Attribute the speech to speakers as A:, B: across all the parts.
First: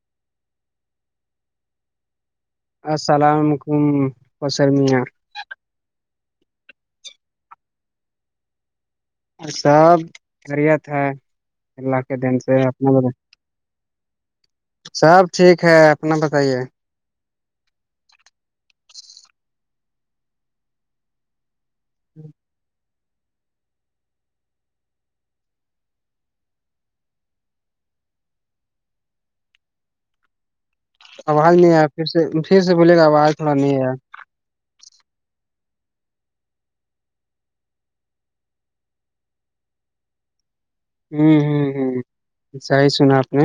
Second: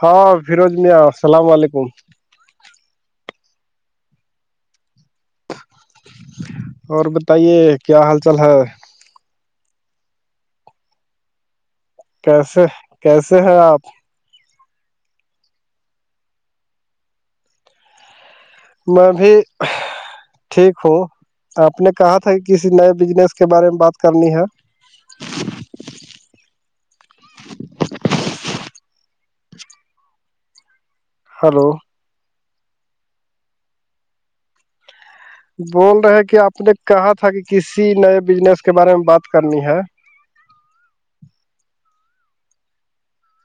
A: ہاں فیروز میاں السلام علیکم
B: السلام علیکمسر میاں
A: اور بتائیے کیا حال چال ہے
B: سب خریت ہے اللہ کے دن سے
A: کیسے
B: اپنا
A: کیسے ہیں آپ
B: سب ٹھیک ہے اپنا بتائیے
A: میں بھی ٹھیک ہوں آپ نے کہا تھا کسی نئے بزنس کے بارے میں بات کرنی ہے
B: آواز
A: ہلو
B: نہیں آیا پھر سے پھر سے بولے گا آواز تھوڑا نہیں آیا
A: بول رہے کہ آپ نے کہا تھا کہ کسی نئے بزنس کے بارے میں بات کرنی ہے
B: ہوں ہ ہ جائی سنا آپ نے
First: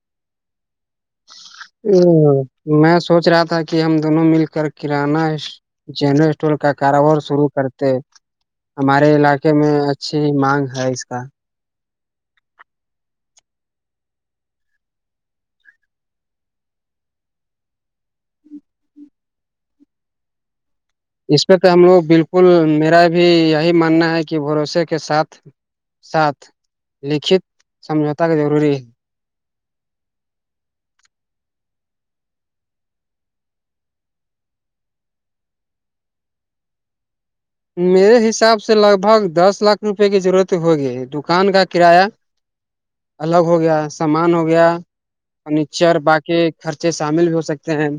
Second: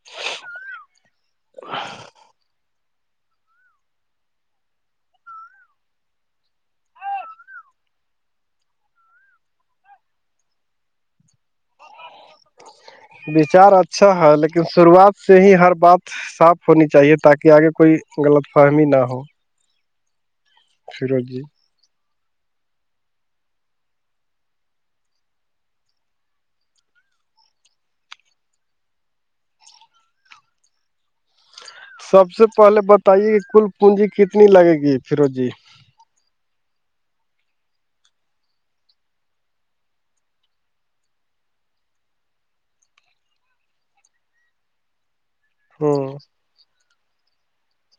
A: [inaudible]
B: ا میں سوچ رہا تھا کہ ہم دونوں مل کر کرانا ہے جن اسٹول کا کاراوار سرو کرتے ہمارے علاقے میں اچھی مانگ ہے اس کا
A: وچار اچھا ہے لیکن شروعات سے ہی ہر بات صاف ہونی چاہیے تاکہ آگے کوئی غلط فاہمی نہ ہو فیروز جی
B: اس پہ تو ہم لوگ بالکل میرا بھی یہی ماننا ہے کہ بھروسے کے ساتھ ساتھ لکھت سمجھوتا کا ضروری
A: سب سے پہلے بتے کہ کل پونجی کتنی لگے گی فیرو جی
B: میرے حساب سے لگ بھگ دس لاکھ روپے کی ضرورت ہوگی دکان کا کرایہ الگ ہو گیا سامان ہو گیا فرنیچر
A: ہوں
B: باقی خرچے شامل بھی ہو سکتے ہیں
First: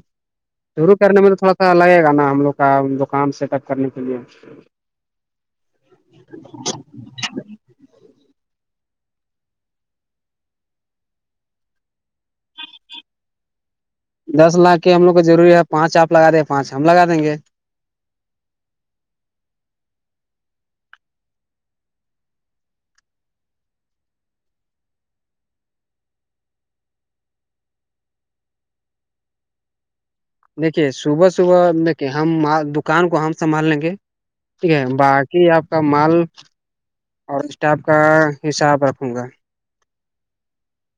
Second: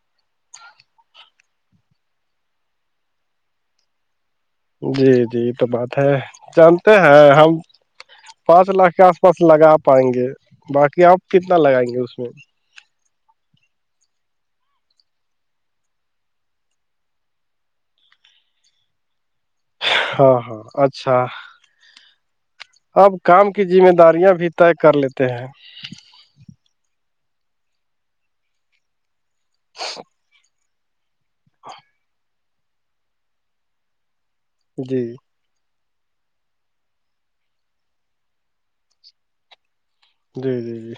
B: شروع کرنے میں تو تھوڑا سا لگے گا نا ہم لوگ کا دکان سیٹ اپ کرنے کے لیے
A: جی جی یہ تو بات ہے جانتے ہیں ہم پانچ لاکھ کا بس لگا پائیں گے باقی آپ کتنا لگائیں گے اس میں
B: دس لاکھ کے ہم لوگ کو ضروری ہے پانچ آپ لگا دیں پانچ ہم لگا دیں گے
A: ہاں ہاں اچھا اب کام کی ذمہ داریاں بھی طے کر لیتے ہیں [inaudible]
B: دیکھیے صبح صبح دیکھیے ہم دکان کو ہم سنبھال لیں گے ٹھیک ہے
A: جی
B: باق ی آپ کا مال اور اسٹاف کا حساب رکھوں گا
A: جی جی جی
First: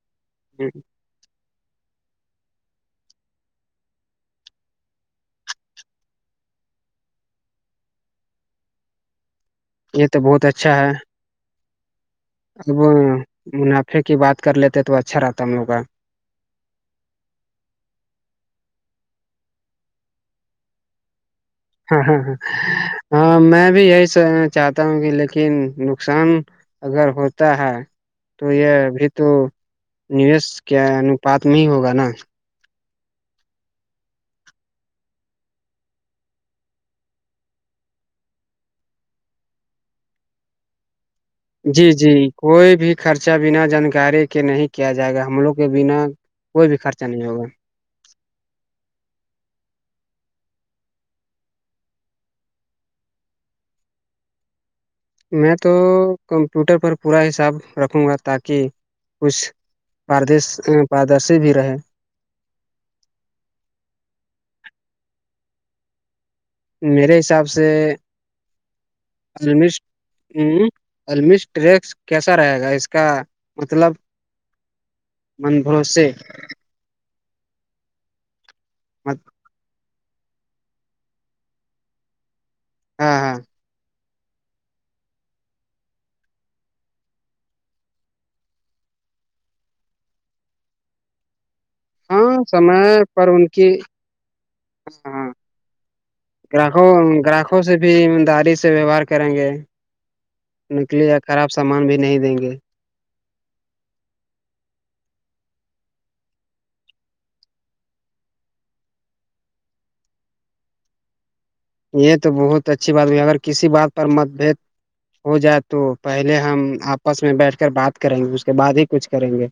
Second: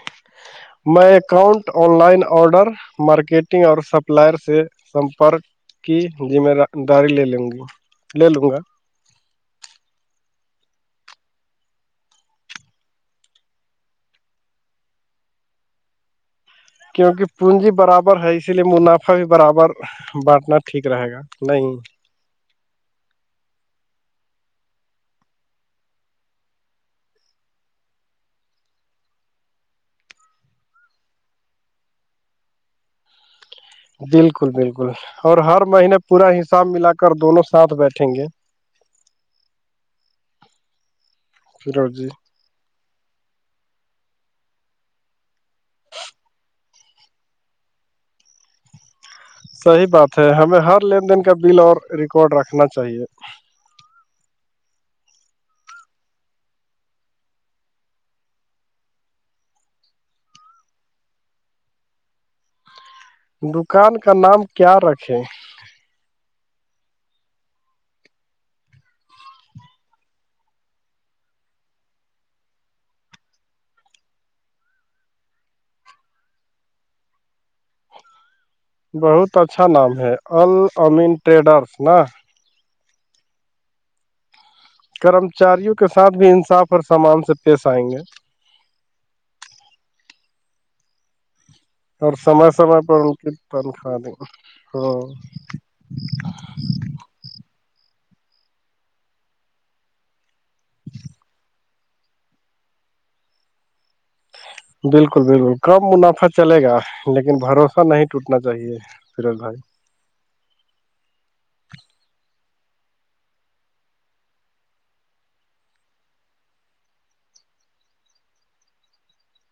B: جی
A: میں account online order marketing اور سپلائر سے سمپرک کہ جی میںا داڑی لے لوں گی لے لوں گا
B: یہ تو بہت اچھا ہے اب منافع کی بات کر لیتے تو اچھا رہتا ہم لوگ کا
A: کیونکہ پونجی برابر ہے اسی لیے منافع بھی برابر بٹنار ٹھیک رہے گا نہیں
B: ہاں ہاں ہاں ہاں میں بھی یہی س چاہتا ہوں کہ لیکن نقصان اگر ہوتا ہے تو یہ ابھی تو نویش کیا انپات میں ہی ہوگا نا
A: بالکل بالکل اور ہر مہینے پورا حساب ملا کر دونوں ساتھ بیٹھیں گے
B: جی جی کوئی بھی خرچہ بنا جانکاری کے نہیں کیا جائے گا ہم لوگ کے بنا کوئی بھی خرچہ نہیں ہوگا
A: صحی بات ہے ہمیں ہر لین دین کا بل اور ریکارڈ رکھنا چاہیے
B: میں تو کمپیوٹر پر پورا حساب رکھوں گا تاکہ کچھ پاردش پاردرشی بھی رہے
A: دکان کا نام کیا رکھے
B: میرے حساب سے الش ہ الش ٹریکس کیسا رہے گا اس کا مطلب من بھروسے
A: بہت اچھا نام ہے ال امین ٹریڈرس نا
B: ہاں ہاں
A: کرمچاریوں کے ساتھ بھی انصاف اور سامان سے پیش آئیں گے اور سمے سمے پ ان کی تنخواہ دیں
B: ہاں گراہکوں گراہکوں سے بھی داری سے ویوہار کریں گے نکلی یا خراب سامان بھی نہیں دیں گے
A: بالکل بالکل کم منافع چلے گا لیکن بھروسہ نہیں ٹوٹنا چاہیے فیروج بھائی
B: یہ تو بہت اچھی بات ہو اگر کسی بات پر مت بد ہو جائے تو پہلے ہم آپس میں بیٹھ کر بات کریں گے اس کے بعد ہی کچھ کریں گے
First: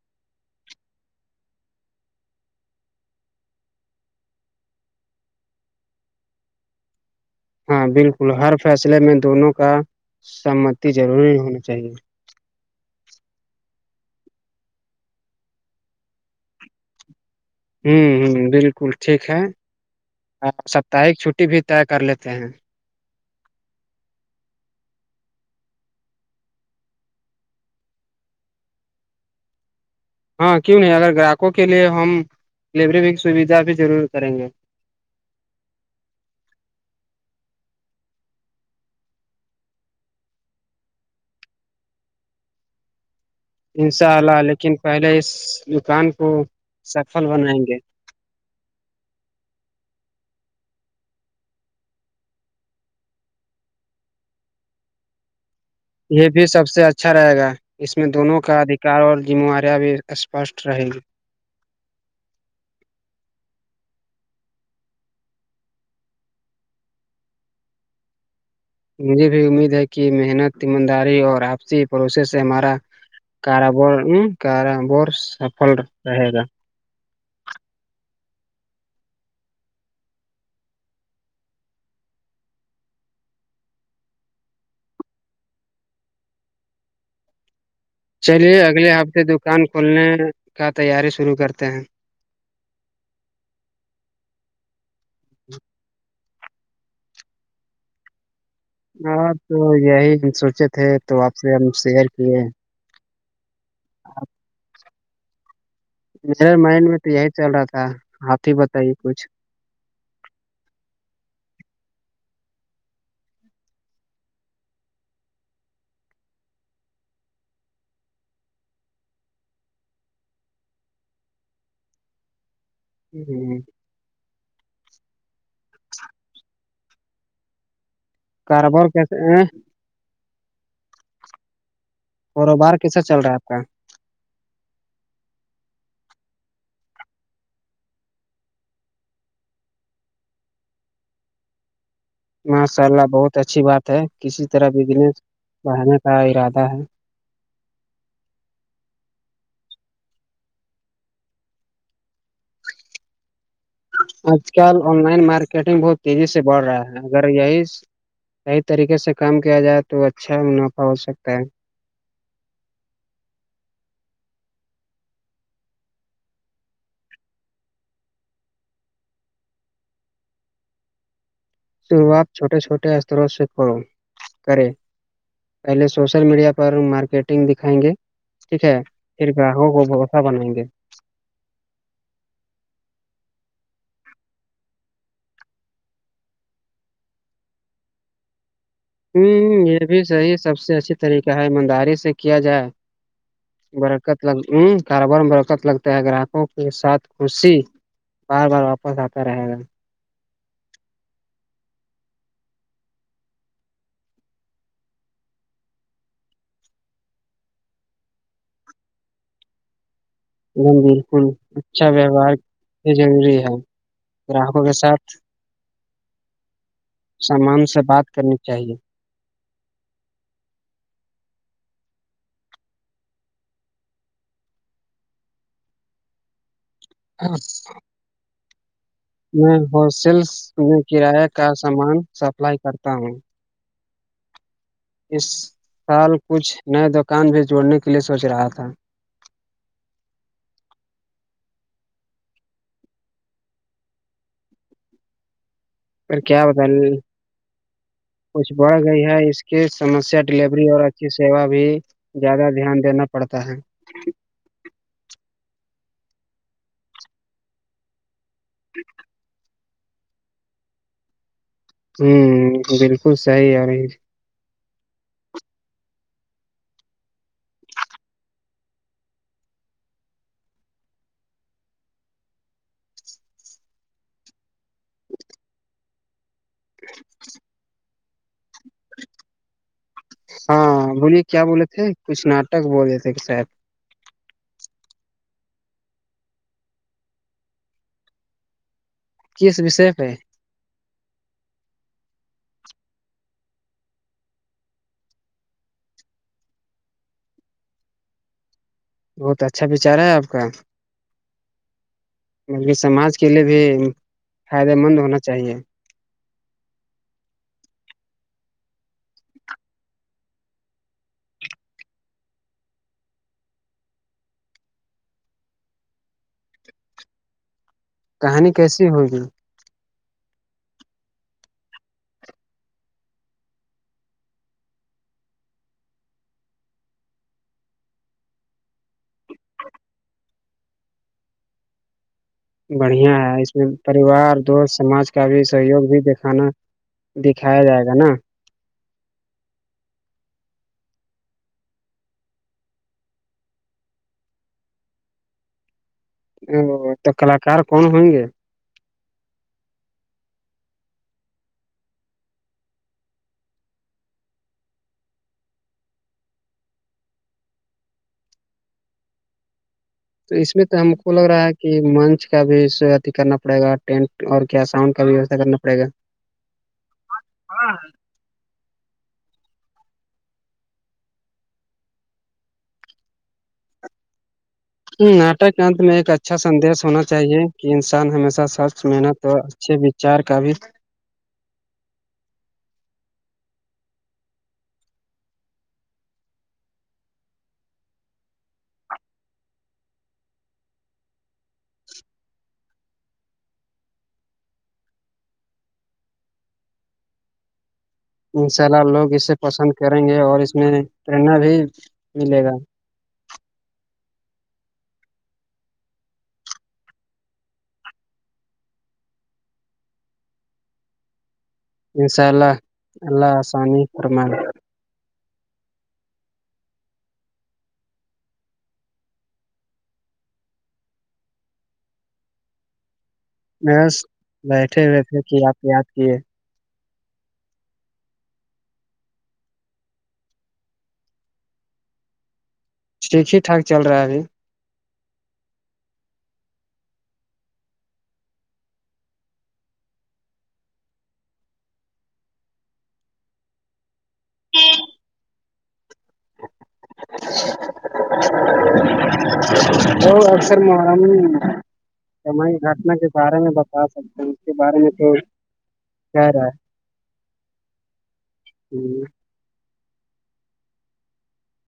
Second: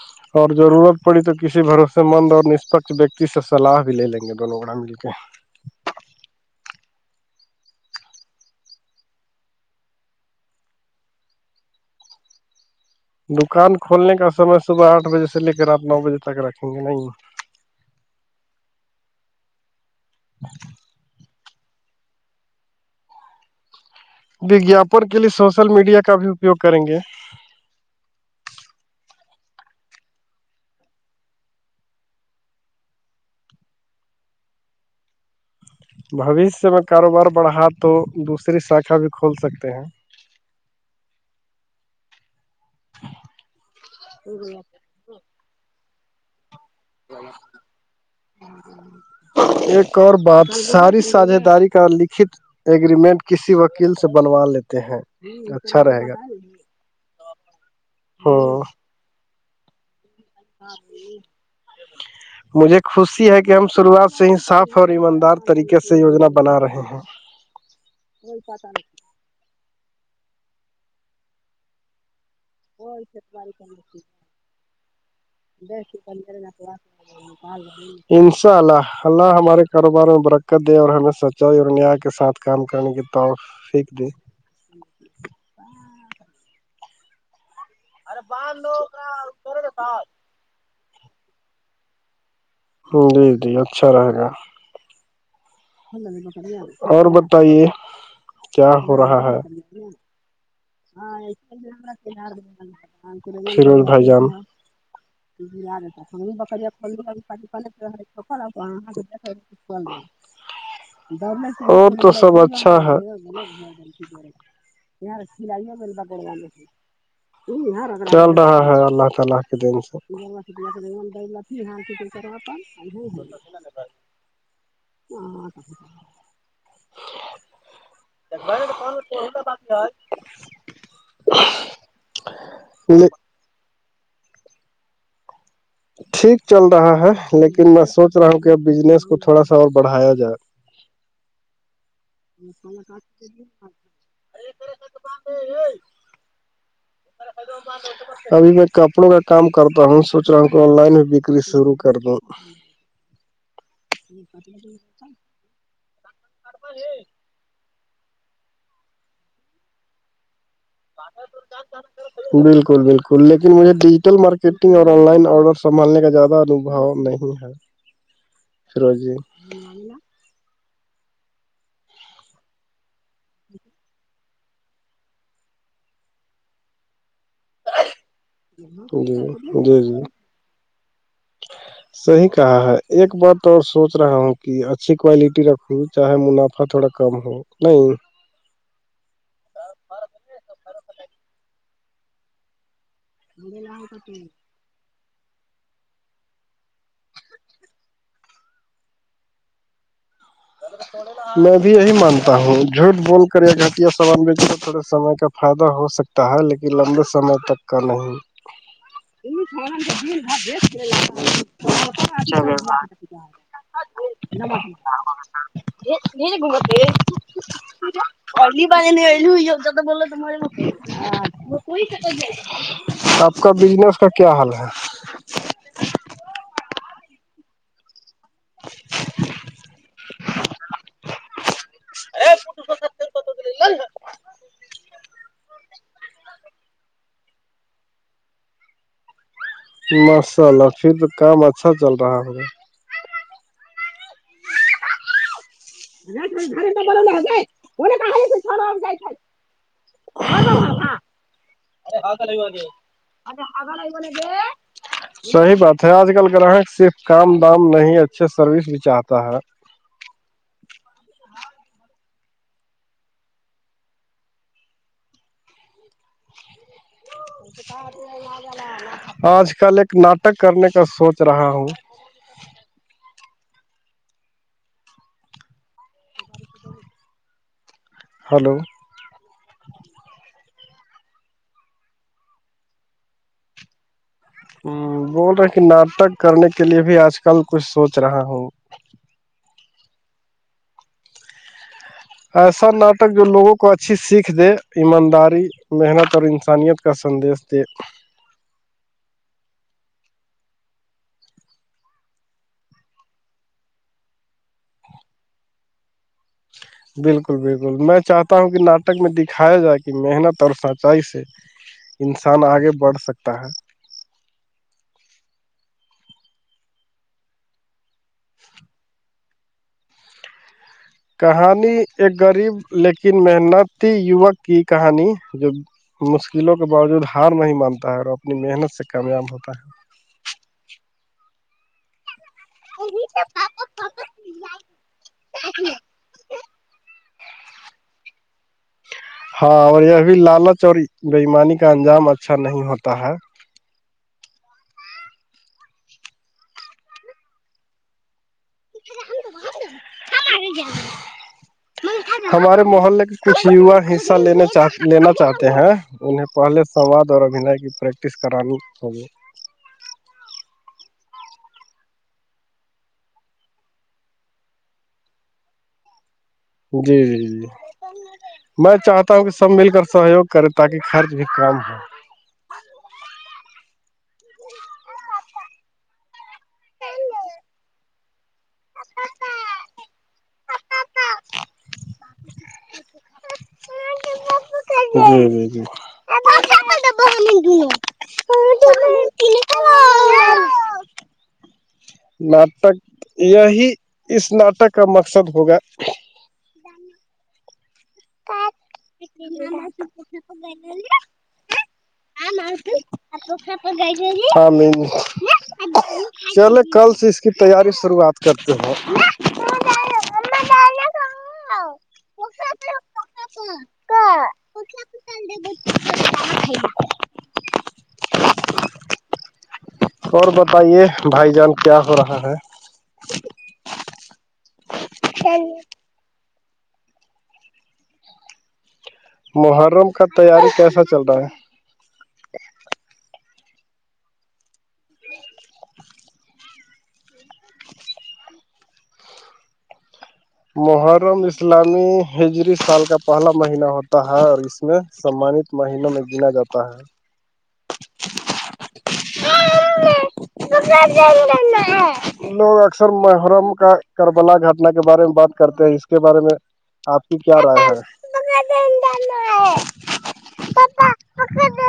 A: [inaudible] اور ضرورت پڑی تو کسی بھروسے مند اور نسپکھ ویکتی سے سلاح بھی لے لیں گے دونوں گ آ مل کے [inaudible]
B: ہاں بالکل ہر فیصلے میں دونوں کا سہمتی ضروری ہونا چاہیے
A: دکان کھولنے کا سمے صبح آٹھ بجے سے لے کے رات نو بجے تک رکھیں گے نہیں
B: ہوں ہ بالکل ٹھیک ہے آپ ساپتہک چھٹی بھی طے کر لیتے ہیں
A: وگیااپن کے لیے سوشل میڈیا کا بھی اپیوگ کریں گے
B: ہاں کیوں نہیں اگر گراہکوں کے لیے ہم ڈلیوری سویدھا بھی ضرور کریں گے
A: بھوشیہ میں کاروبار بڑھا تو دوسری شاھا بھی کھول سکتے ہیں
B: انشاء اللہ لیکن پہلے اس دکان کو سفل بنائیں گے
A: ایک اور بات ساری ساجھ داری کا لکھت ایگریمنٹ کسی وکیل سے بنوا لیتے ہیں اچھا رہے [unintelligible]
B: یہ بھی سب سے اچھا رہے گا اس میں دونوں کا
A: ہ
B: ادھیکار اور ذمواریاں بھی اسپشٹ
A: ہاں
B: رہے گی
A: ج [unintelligible] مجھے خوشی ہے کہ ہم شروعات سے ہی صاف اور ایماندار طریقے سے یوجنا بنا رہے ہیں وہئی پاتان
B: مجھے بھی امید ہے کہ محنت ایمانداری اور آپسی پروس سے ہمارا کارب کارابار سفل رہے گا
A: پ [inaudible] انشاء اللہ اللہ ہمارے کاروبار میں برکت دے اور ہمیں سچائی اور نیا کے ساتھ کام کرنے کے تو فیک د
B: چلیے اگلے ہفتے دکان کھولنے کا تیاری شروع کرتے ہیں
A: جی جی اچھا رہے گا
B: ج [inaudible]
A: اور بتائیے کیا ہو رہا
B: ہاں
A: ہے
B: تو یہی ہم سوچے تھے تو آپ سے ہم شیئر کیے
A: سیروز بھائی جام [unintelligible] ا ہم بھی
B: میرے
A: بکریا
B: مائنڈ میں
A: کولو
B: تو یہی چل رہا تھا
A: ک
B: آپ ہی بتائیے کچھ
A: پ اور تو سب اچھا ہے اں رھی لائی بلب کر اللہ تعالی کے دین سے [unintelligible]
B: اچھا [inaudible]
A: ج
B: کاروبار
A: کون
B: کیسے
A: ہوتا بات آ [unintelligible]
B: کاروبار کیسے چل رہا ہے آپ کا
A: ٹھیک چل رہا ہے لیکن میں سوچ رہا ہوں کہ اب بجنس کو تھوڑا سا اور بڑھایا جائے [inaudible]
B: ماشاء اللہ بہت اچھی بات ہے کسی طرح بزنس بڑھانے کا ارادہ ہے
A: ار [unintelligible] ابھی میں کپڑوں کا کام کرتا ہوں سوچ رہا ہوں کہ آن لائن میں بکری شروع کر دوں
B: آج کل آن لائن مارکیٹنگ بہت تیزی سے بڑھ رہا ہے اگر یہی صحیح طریقے سے کام کیا جائے تو اچھا منافع ہو سکتا ہے
A: بالکل بالکل لیکن مجھے ڈیجیٹل مارکیٹنگ اور آن لائن آڈر سنبھالنے کا زیادہ انھوؤ نہیں ہے فروزی [inaudible]
B: شروعات چھوٹے چھوٹے استروں سے کرو کرے پہل سوشل میڈیا پر مارکیٹ گ دکھائیں گے ٹھیک ہے
A: جی
B: پھر گراہوں کو بوسا بنائیں گے
A: صحی کہا ہے ایک بات اور سوچ رہا ہوں کہ اچھی کوالٹی رکھوں چاہے منافع تھوڑا کم ہو نہیں
B: ہمم یہ بھی صحیح سب سے اچھی طریقہ ہے ایمانداری سے کیا جائے برکت لگ ہ کاروبار میں برکت لگتا ہے گراہکوں کے ساتھ خشی بار بار واپس آتا رہے گا
A: تھوڑےا میں بھی یہی مانتا ہوں جھوٹ بول کر یا گھٹیا سامان بیچوں تو تھوڑے سمے کا فائدہ ہو سکتا تا ہے لیکن لمبے سمے تک کا نہیں
B: ایک دم بالکل اچھا ویوہار یہ ضروری ہے
A: ہاں
B: گراہکوں کے ساتھ
A: ا [inaudible] گومت ب
B: سامان سے بات کرنی چاہیے
A: [unintelligible] نہیں لو ج بول توے کوئی آپ کا بجنس کا کیا حال ہے
B: ہ [inaudible] میں ہول سیلس میں کراییہ کا سامان سپلائی کرتا ہوں
A: [inaudible]
B: اس سال کچھ نئے دکان بھی جوڑنے کے لیے سوچ رہا تھا
A: ماشاء اللہ پھر تو کام اچھا چل رہا ہوگا [unintelligible] [unintelligible]
B: پر کیا بتا کچھ بڑھ گئی ہے اس کی سمسیا ڈیلیوری اور اچھی سیوا بھی زیادہ دھیان دینا پڑتا ہے
A: صحیح بات ہے آج کل گراہک صرف کام دام نہیں اچھے سروس بھی چاہتا ہے [inaudible]
B: ہمم بالکل صحیح ار
A: [inaudible] آج کل ایک ناٹک کرنے کا سوچ رہا ہوں ہلو
B: ہاں بولیے کیا بولے تھے کچھ ناٹک بولے تھے کہ شاید
A: ہ بول رہے کہ ناٹک کرنے کے لیے بھی آج کل کچھ سوچ رہا ہوں
B: کس وشے پہ
A: ایسا ناٹک جو لوگوں کو اچھی سیکھ دے ایمانداری محنت اور انسانیت اس کا سندش د
B: بہت اچھا بچار ہے آپ کا مطل کہ سماج کے لیے بھی فائدے مند ہونا چاہیے
A: [inaudible] بالکل بالکل میں چاہتا ہوں کہ ناٹک میں دکھایا جائے کہ محنت اور سچائی سے انسان آگے بڑھ سکتا ہے
B: کہانی کیسی ہوگی
A: کہانی ایک غریب لیکن محنتی یوک کی کہانی جو مشکلوں کے باوجود ہار نہیں مانتا ہے اور اپنی محنت سے کامیاب ہوتا ہے
B: بڑھیا ہے اس میں پریوار دوست سماج کا بھی سہیوگ بھی دکھانا دکھایا جائے گا نا
A: ہاں اور یہ ابھی لال چووری بئیمانی کا انجام اچھا نہیں ہوتا ہے
B: او تو کلاکار کون ہئیں گے
A: [inaudible] ہمارے محلے کے کچھ یوا حصہ لا چاہ لینا چاہتے ہیں انہیں پہلے سواد اور ابھین کی پریکٹس کرانی ہوگی
B: تو اس میں تو ہم کو لگ رہا ہے کہ منچ کا بھی اھی کرنا پڑے گا ٹینٹ اور کیا ساؤنڈ کا بھی ویوا کرنا پڑے گا
A: جی جی جی میں چاہتا ہوں کہ سب مل کر سہیوگ کرے تاکہ خرچ بھی کم ہو [inaudible]
B: ناٹک انت میں ایک اچھا سندیش ہونا چاہیے کہ انسان ہمیشہ سچ محنت اور اچھے وچار کا بھی
A: [inaudible] جی جی جی [inaudible] ناٹک یہی اس ناٹک کا مقصد ہوگا [inaudible]
B: انشاء اللہ لوگ اسے پسند کریں گے اور اس میں نا بھی ملے گا
A: [unintelligible] چلے کل سے اس کی تیاری شروعات کرتے ہیں
B: انشاء اللہ اللہ آسانی فرمائے
A: [unintelligible] اور بتائیے بھائی جان کیا ہو رہا ہے
B: بںس بیٹھے ہوئےتھے کہ آپ یاد کیے
A: محرم کا تیاری کیسا چل رہا ہے
B: ٹھیک ہی ٹھاک چل رہا ہےبھی
A: [inaudible] محرم اسلامی ہجری سال کا پہلا مہینہ ہوتا ہے اور اس میں سمانت مہینوں میں گنا جاتا ہے
B: [inaudible]
A: [inaudible]
B: تو اکثر محرم کمائی
A: لوگ اکثر
B: گھٹنا کے بارے میں
A: محرم کا
B: بتا سکتے ہیں
A: کربلا
B: اس
A: گھٹنا کے بارے میں
B: تو
A: بات کرتے ہیں اس کے بارے
B: کہہ
A: میں
B: رہا
A: آپ کی کیا رائے
B: ہے
A: ہے [inaudible]